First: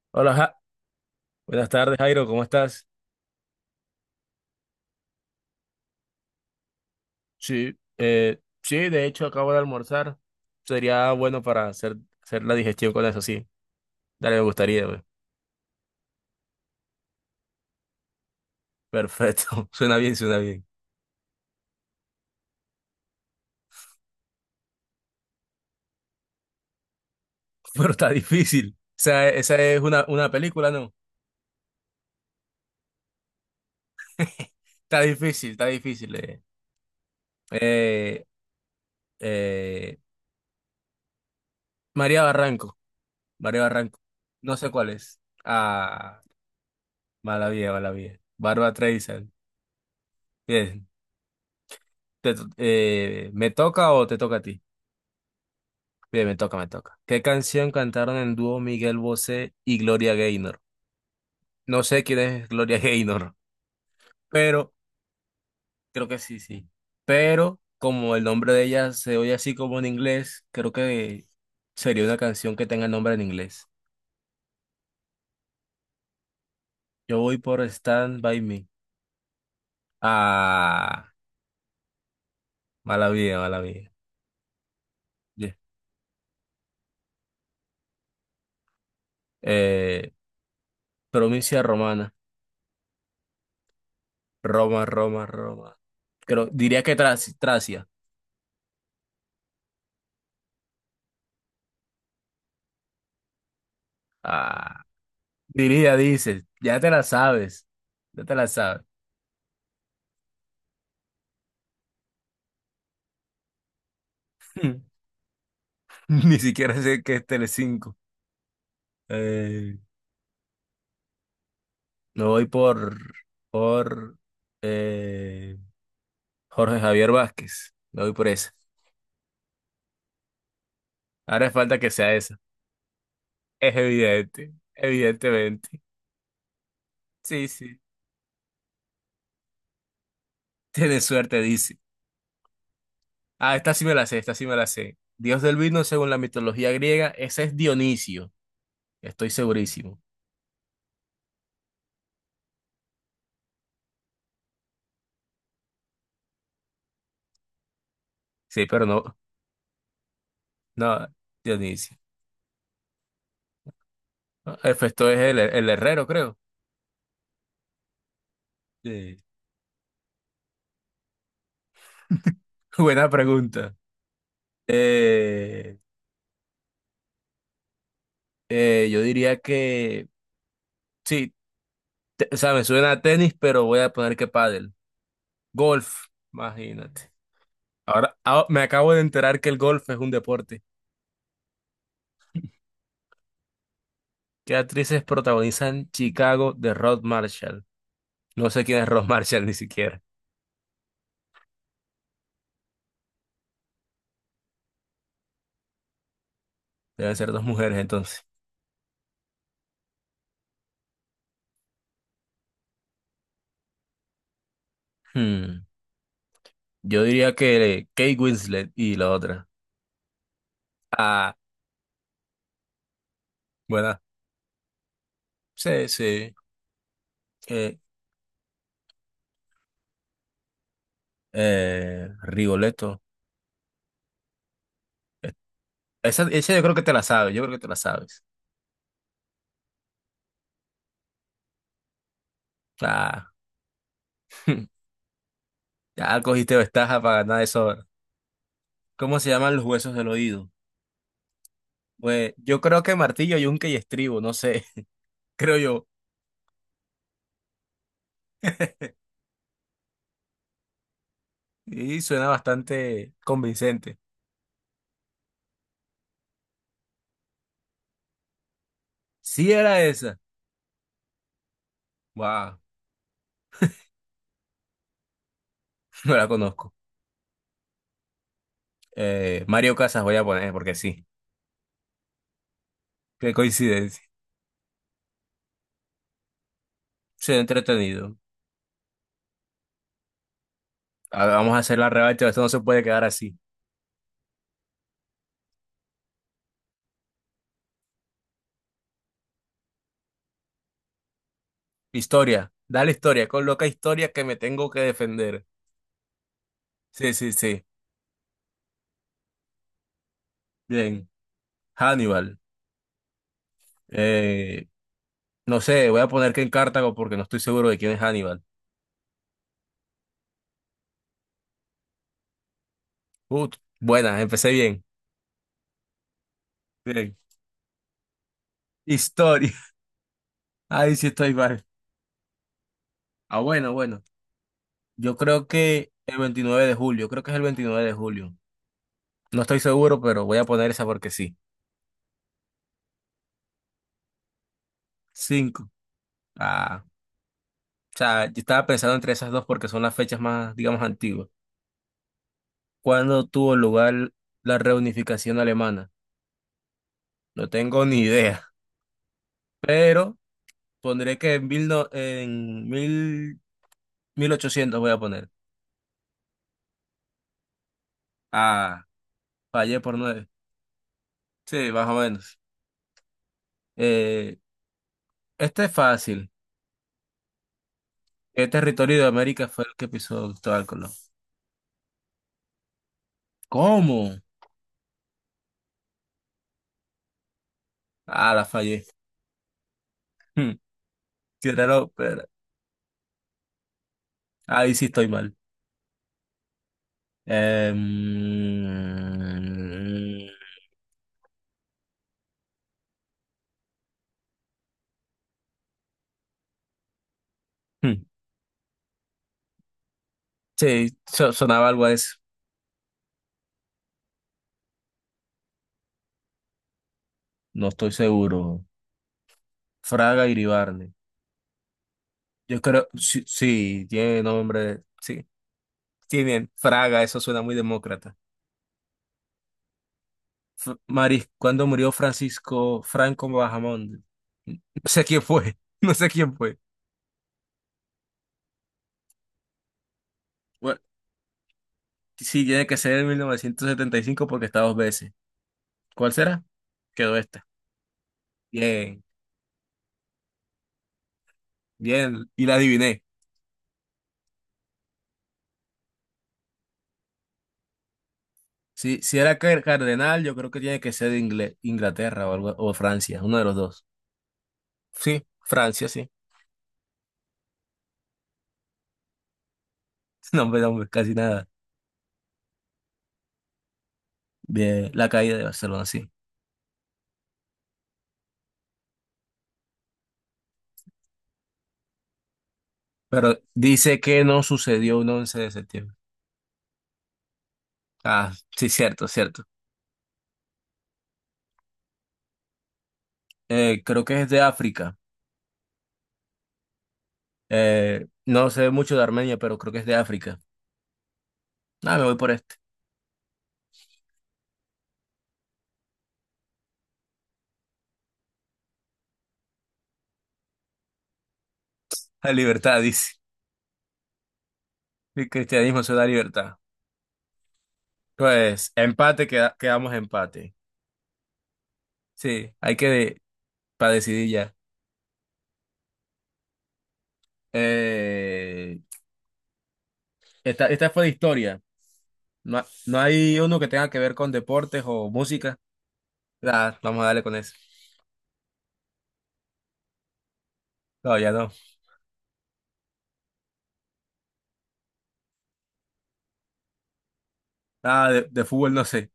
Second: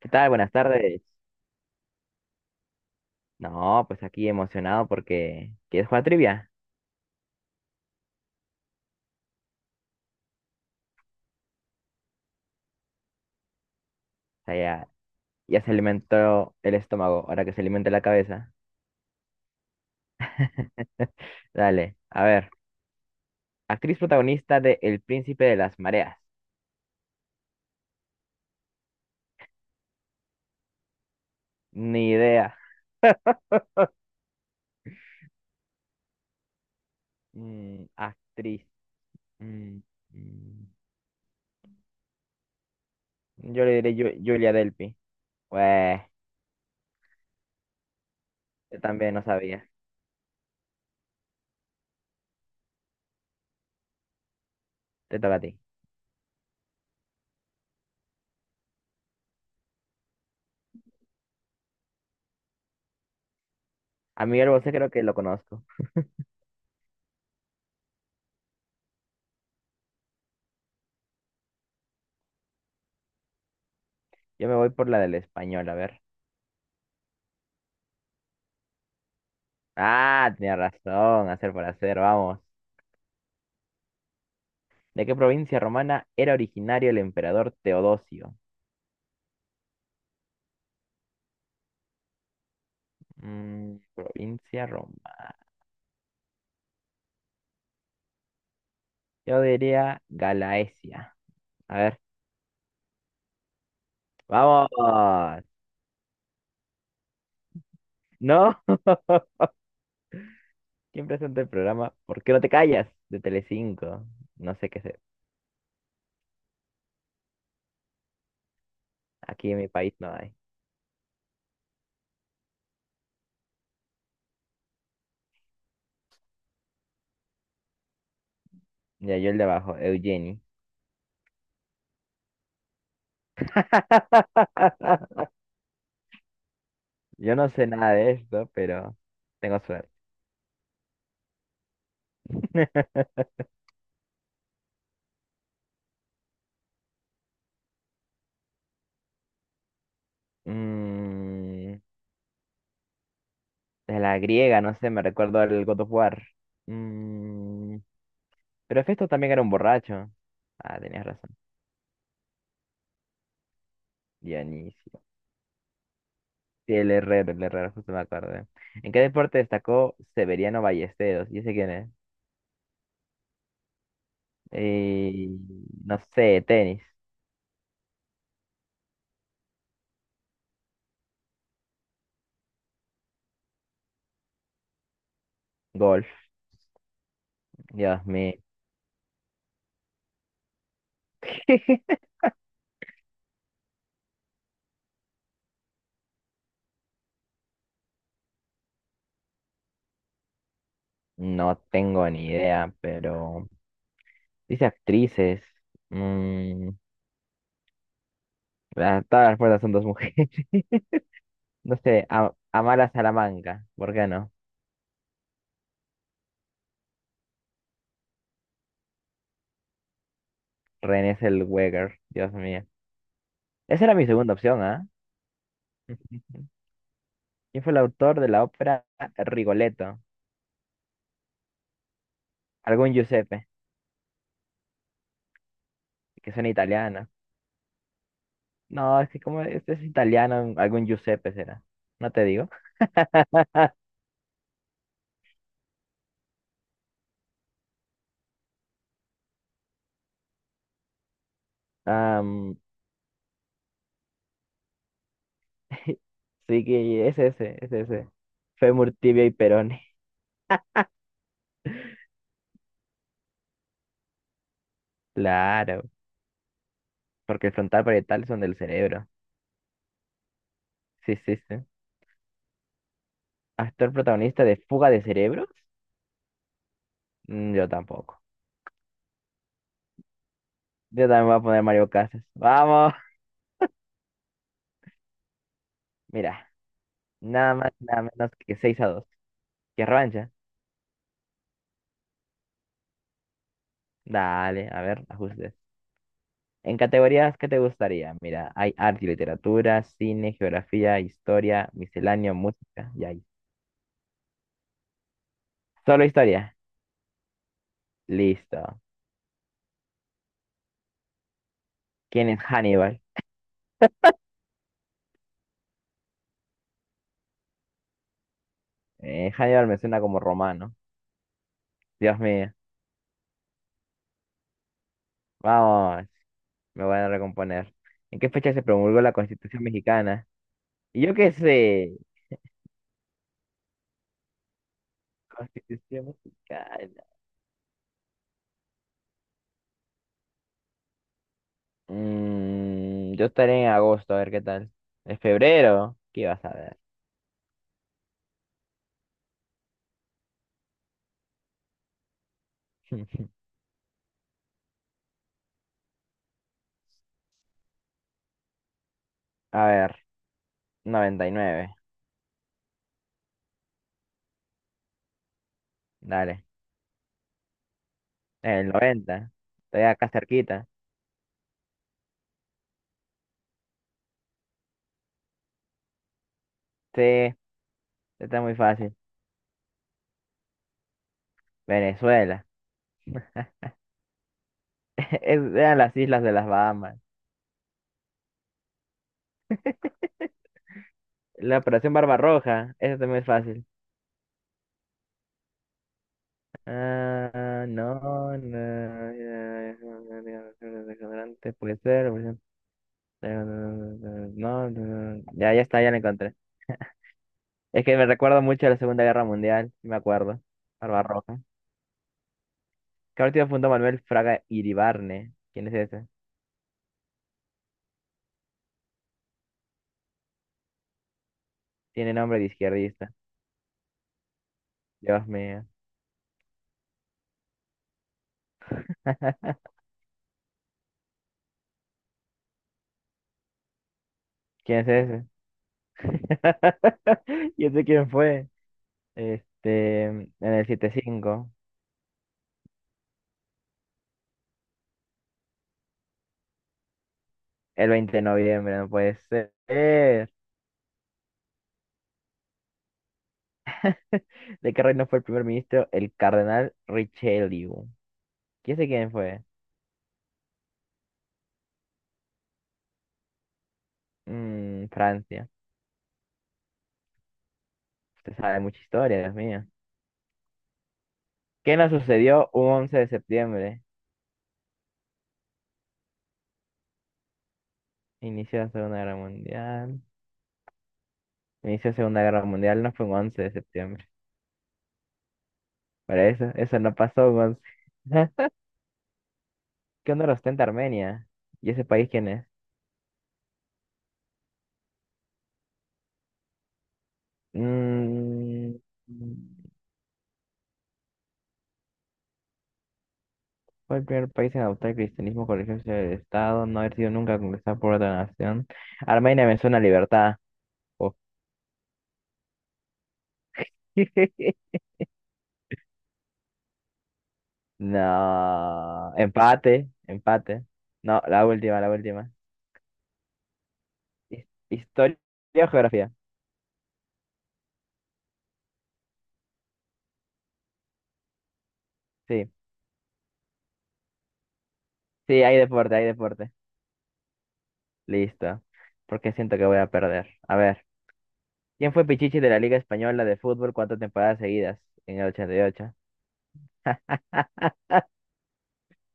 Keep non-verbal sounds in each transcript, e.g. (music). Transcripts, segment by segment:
¿Qué tal? Hola, Buenas Ja- tardes. Buenas tardes, Jairo, ¿cómo estás? No, pues aquí emocionado porque ¿quieres jugar trivia? Sí, sí, de hecho acabo de almorzar. Sería bueno para hacer la digestión con eso, sí. Dale, me O sea, gustaría, ya, güey. ya se alimentó el estómago, ahora que se alimente la cabeza. Perfecto. (laughs) Suena bien, suena bien. (laughs) Dale, a ver. Actriz protagonista de El Príncipe de las Mareas. Pero está difícil. O sea, esa es una película, ¿no? Ni idea. (laughs) Está difícil, está difícil. Mm, Eh, actriz. Mm, eh, mm. María Barranco, María Yo le diré Barranco. Julia No sé cuál Delpy. es. Pues, Ah, mala vida, mala vida. Bárbara yo también no Streisand. sabía. Bien. ¿Me toca o te toca a ti? Te toca a ti. Bien, me toca, me toca. ¿Qué canción cantaron en dúo Miguel Bosé y Gloria Gaynor? No sé quién es Gloria (laughs) Gaynor, A Miguel Bosé pero creo que lo conozco. creo que sí, sí. Pero como el nombre de ella se oye así como en inglés, creo que sería una canción que tenga el nombre en inglés. Yo me voy por la del español, a ver. Yo voy por Stand By Me. Ah, tenía Ah, razón. Hacer por hacer, vamos. mala vida, mala vida. ¿De qué Yeah. provincia romana era originario el emperador Teodosio? Eh, Provincia romana. Provincia Roma, Roma, romana. Roma. Creo, diría que Tracia. Yo diría Galaesia. A ver, vamos. Ah. Diría, dices, ya te la sabes, ya te la ¿No? sabes. ¿Quién presenta el programa? ¿Por qué no te callas? De Telecinco. No sé qué es. (laughs) Ni siquiera sé qué es Telecinco. Aquí en mi Eh, país no hay. Me voy por eh, Jorge Javier Vázquez. Me voy por esa. Ya, yo el de abajo, Eugeni. Ahora falta que sea esa. Es evidente, (laughs) evidentemente. Yo Sí, no sé sí. nada de esto, pero tengo suerte. Tienes suerte, dice. (laughs) Ah, esta sí me la sé, esta sí me la sé. Dios del vino según la mitología griega, ese es Dionisio. Estoy segurísimo. Mm, de la griega, no sé, me recuerdo el God of War. Mm, Sí, Pero pero Festo no, también era un borracho. Ah, no, tenías razón. Dionisio. Ah, Dionisio. esto es el herrero, creo. Sí, el Herrero, justo me acordé. ¿En qué Sí, deporte destacó Severiano Ballesteros? ¿Y ese quién es? (laughs) buena pregunta. Eh, Eh, no sé, tenis, yo diría que sí, o sea, me suena a tenis, pero voy a poner que pádel. Golf, golf. imagínate. Dios Ahora, mío. Me acabo de enterar que el golf es un deporte. (laughs) ¿Qué actrices protagonizan Chicago de Rod Marshall? No sé quién es Rod (laughs) Marshall ni siquiera. No tengo ni idea, pero dice actrices. Mm, Deben ser dos mujeres entonces. todas las puertas son dos mujeres. (laughs) No sé, Amara Salamanca, ¿por qué no? Hmm, Yo diría que Kate Winslet y la otra. René Ah, Zellweger, Dios mío. Esa era buena. mi segunda opción, ¿ah? Sí, sí. (laughs) ¿Quién fue Eh, el autor de la ópera Rigoletto? Algún Rigoletto. Giuseppe, Esa, que son esa yo creo que te la italianas. sabes, yo creo que te la sabes. No, es que como este es italiano, algún Giuseppe será. No te digo. Claro. (laughs) Ya cogiste ventaja para ganar eso ahora. ¿Cómo se llaman los huesos del oído? Pues Am, yo creo que martillo, yunque y estribo, no sé, (laughs) creo yo. (laughs) sí que es ese, es ese. Fémur, tibia y perone. Y suena bastante convincente. Claro, porque el frontal parietal son del cerebro. Sí era esa. Sí, sí, sí. Wow, ¿Actor protagonista de Fuga de Cerebros? (laughs) no la conozco. Yo tampoco. Mario Casas voy a poner porque sí. Yo también voy a poner Mario Casas. ¡Vamos! Qué coincidencia. Mira, Se nada más, nada entretenido. menos que 6-2. ¿Qué revancha? A ver, vamos a hacer la revancha, esto no se puede quedar así. Dale, a ver, ajustes. En categorías, ¿qué te gustaría? Mira, hay arte y literatura, cine, geografía, historia, misceláneo, Historia, dale música, y ahí. historia, coloca historia que me tengo que defender. Solo historia. Sí, sí, sí. Listo. Bien. ¿Quién Hannibal. es Hannibal? Eh, no sé, voy a poner que en Cartago porque no estoy seguro de quién es Hannibal. Hannibal me suena como romano. Dios mío. Ut, buena, empecé bien. Vamos, me voy a Bien. recomponer. ¿En qué fecha se promulgó la Historia. Constitución (laughs) mexicana? Ahí Y sí yo qué estoy mal. sé. Ah, bueno, bueno. Yo creo que Constitución el 29 de mexicana. julio, creo que es el 29 de julio. No estoy seguro, pero voy a poner esa porque sí. Yo estaré en agosto, a ver qué tal. ¿En Cinco. febrero? ¿Qué vas a ver? Ah, o sea, yo estaba pensando entre esas dos porque son las fechas más, digamos, antiguas. ¿Cuándo (laughs) tuvo lugar la reunificación alemana? No tengo ni idea, A ver, pero pondré noventa y que en, mil nueve. no- en mil, 1800 voy a poner. Dale. El Ah, 90. fallé Estoy por acá nueve. cerquita. Sí, más o menos. Eh, este es fácil. Sí, está ¿Qué muy fácil. territorio de América fue el que pisó Cristóbal Colón? Venezuela. ¿Cómo? (laughs) Eran las islas de las Bahamas. Ah, la fallé. Hmm, Qué La raro, Operación pero Barbarroja. Eso está muy fácil. ahí sí estoy mal. Ah, Eh, no, no. mm, Puede ser. Puede ser. No, no, no. Ya, ya está, ya la encontré. Es que hmm, me recuerdo mucho a la Segunda Guerra Mundial. Sí, me acuerdo. sí, Barbarroja. sonaba algo a eso. ¿Qué partido fundó Manuel Fraga Iribarne? ¿Quién es ese? No estoy seguro. Fraga Iribarne. Tiene nombre de Yo creo, izquierdista. sí, sí, tiene nombre. Sí, Dios mío. tiene Fraga, eso suena muy demócrata. (laughs) Maris, cuando murió Francisco Franco Bahamonde. No ¿Quién es sé quién ese? fue, (laughs) no sé quién fue. (laughs) ¿Y ese quién fue? Este, en el Bueno, 7-5, sí, tiene que ser en 1975 porque está dos veces. ¿Cuál será? Quedó esta. el 20 de noviembre, no Bien, puede ser. (laughs) bien, y la adiviné. ¿De qué reino fue el primer ministro? El cardenal Richelieu. ¿Quién sé Sí, quién si era fue? Cardenal, yo creo que tiene que ser de Inglaterra o algo, o Francia, uno de los dos. Mm, Sí, Francia. Francia, sí. Usted sabe mucha historia, Dios mío. (laughs) No, hombre, no, hombre, casi nada. ¿Qué nos sucedió un 11 de septiembre? De la caída de Barcelona, sí. Inicio de la Segunda Guerra Mundial. Inicio de la Segunda Guerra Mundial no fue un Pero 11 de dice septiembre. que no sucedió un 11 de septiembre. Para eso, eso no pasó un 11. Ah, sí, cierto, cierto. (laughs) ¿Qué honor ostenta Armenia? ¿Y ese país quién es? Creo que es de África. No sé Mm, mucho de Armenia, pero creo que es de África. Ah, me voy por este. fue el primer país en adoptar el cristianismo con religión del Estado, no haber sido nunca conquistada por otra nación. Armenia me suena a libertad. Oh. La libertad, dice. (laughs) El cristianismo se da libertad. Pues, No, empate, empate, quedamos empate. empate. No, la última, la última. Sí, hay que para decidir ya. Historia o geografía. Eh, esta fue de historia. Sí, No, no hay uno que tenga que ver con deportes o sí, música. hay deporte, hay deporte. Ah, vamos a darle con eso. Listo. Porque siento que voy a perder. A ver, No, ya no. ¿quién fue Pichichi de la Liga Española de Fútbol cuántas temporadas seguidas? En el 88. Ah, de fútbol no sé.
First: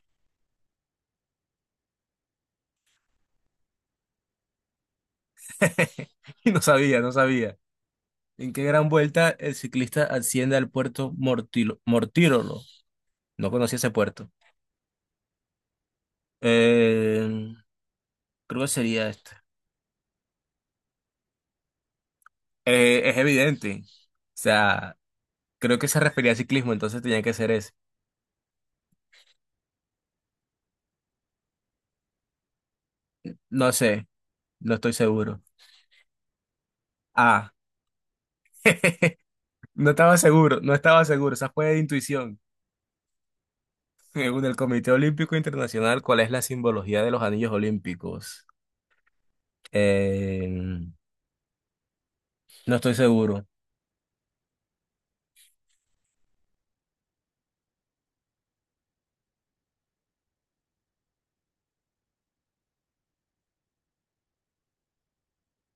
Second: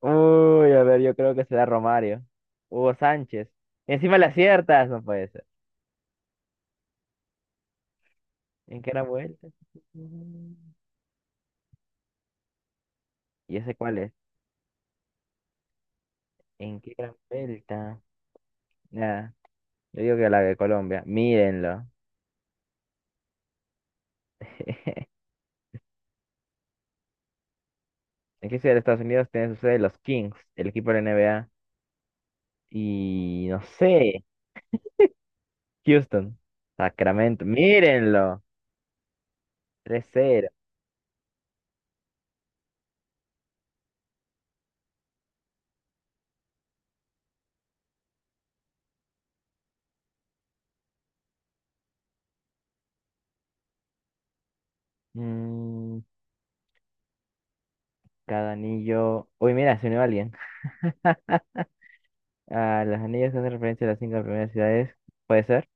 Uy, a ver, yo creo que será Romario. Hugo Sánchez. Encima le aciertas, no puede ser. (laughs) No sabía, no sabía. ¿En qué ¿En gran qué gran vuelta vuelta? el ciclista asciende al puerto Mortirolo? No ¿Y ese conocía ese cuál es? puerto. ¿En qué gran Eh, vuelta? Creo que sería este. Nada, yo digo que la de Colombia. Mírenlo. Es evidente. O sea, (laughs) creo que se refería al ciclismo, entonces tenía que ser ese. ¿En qué ciudad de Estados Unidos tiene su sede los Kings, el equipo de la NBA? Y no No sé, sé, no estoy seguro. Houston, Sacramento, Ah, mírenlo, (laughs) no estaba 3-0. seguro, no estaba seguro. Esa fue de intuición. Según el Comité Olímpico Internacional, ¿cuál es la simbología de los anillos olímpicos? Eh, no estoy seguro, Mm, cada anillo. Uy, mira, se unió alguien. (laughs) Ah, los anillos hacen referencia a las cinco primeras ciudades, puede ser.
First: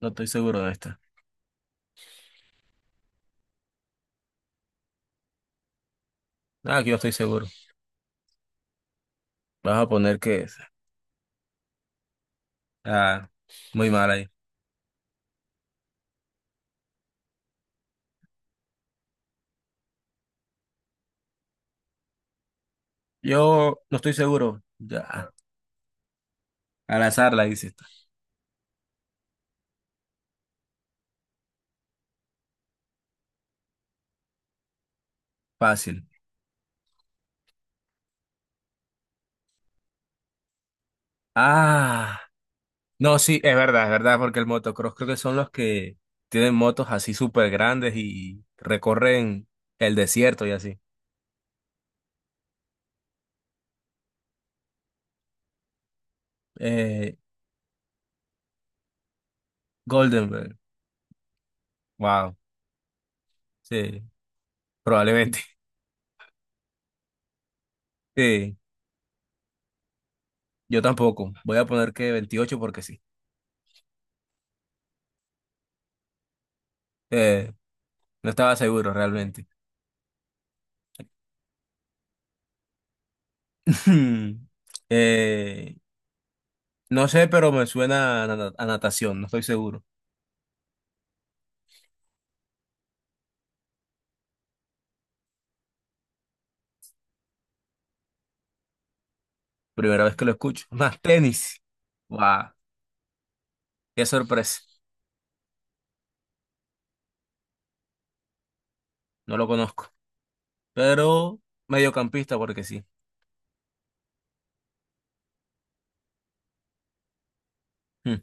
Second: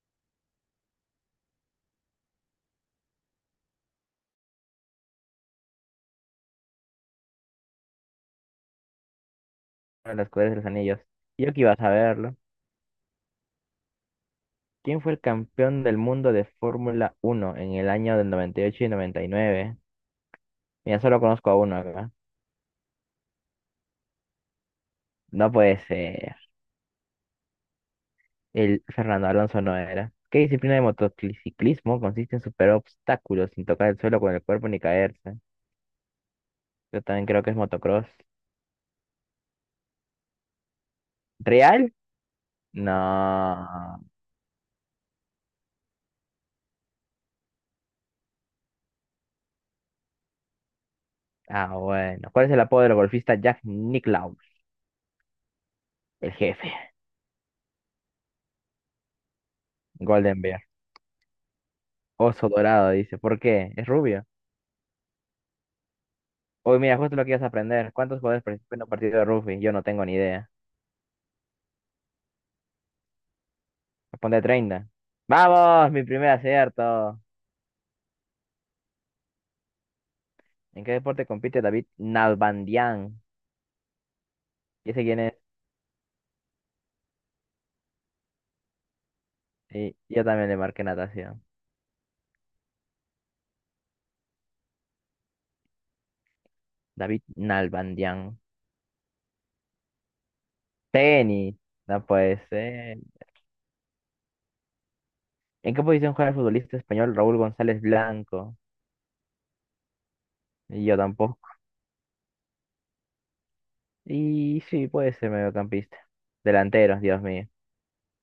no estoy seguro de esta. Ah, aquí no estoy seguro. Vamos a De poner los que. Poderes de los Anillos. Y yo que iba a saberlo. Ah, Muy mal ahí. ¿Quién fue el campeón del mundo de Fórmula Uno en el año del 98 y 99? Mira, solo conozco a uno acá. Yo no estoy seguro. Ya. No puede ser. Al azar la hice. El Fernando Alonso no era. ¿Qué disciplina de motociclismo consiste en superar obstáculos sin tocar el suelo con el cuerpo ni caerse? Fácil. Yo también creo que es motocross. ¿Real? Ah. No, sí, es No. verdad, porque el motocross creo que son los que tienen motos así súper grandes y recorren el desierto y así. Ah, bueno. ¿Cuál es el apodo del golfista Jack Nicklaus? El jefe. Eh, Golden Goldenberg. Bear. Wow. Oso dorado, dice. ¿Por qué? ¿Es Sí, rubio? probablemente. (laughs) Hoy mira, justo lo que ibas a aprender. ¿Cuántos jugadores Sí, participan en un partido de rugby? Yo no tengo ni idea. yo tampoco. Voy a poner que 28 porque sí. Responde 30. ¡Vamos! Mi primer acierto. Eh, no estaba seguro realmente. ¿En qué deporte compite David Nalbandian? (laughs) ¿Y ese quién es? Eh, no sé, pero me suena a, a natación, no estoy seguro. Sí, yo también le marqué natación. David Nalbandian. Primera vez que lo escucho. (laughs) Más Tenis. tenis. No puede Guau, ser. qué sorpresa. ¿En qué posición juega el futbolista español Raúl González Blanco? No lo conozco. Y yo tampoco. Pero mediocampista, porque sí. Y sí, puede ser mediocampista. Delantero, Dios mío. Hmm,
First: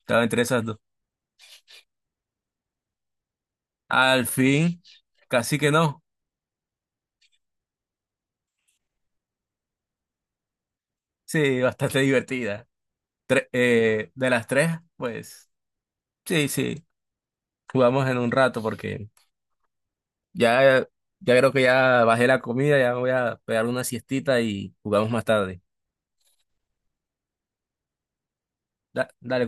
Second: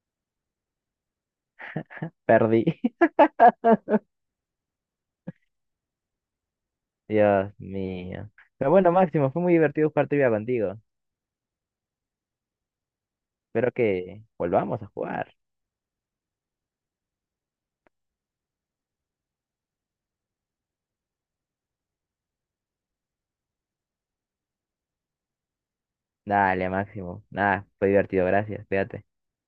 Estaba entre esas dos. Perdí. (laughs) Al fin, casi que no. Dios mío. Pero bueno, Máximo, fue muy divertido jugar trivia contigo. Sí, bastante (laughs) divertida. Espero que De las tres, volvamos a jugar. pues sí, sí. Jugamos en un rato porque ya, ya creo que ya bajé la comida, ya me voy a pegar una siestita y jugamos más tarde. Dale, Máximo. Nada, fue divertido, gracias. Cuídate. Dale,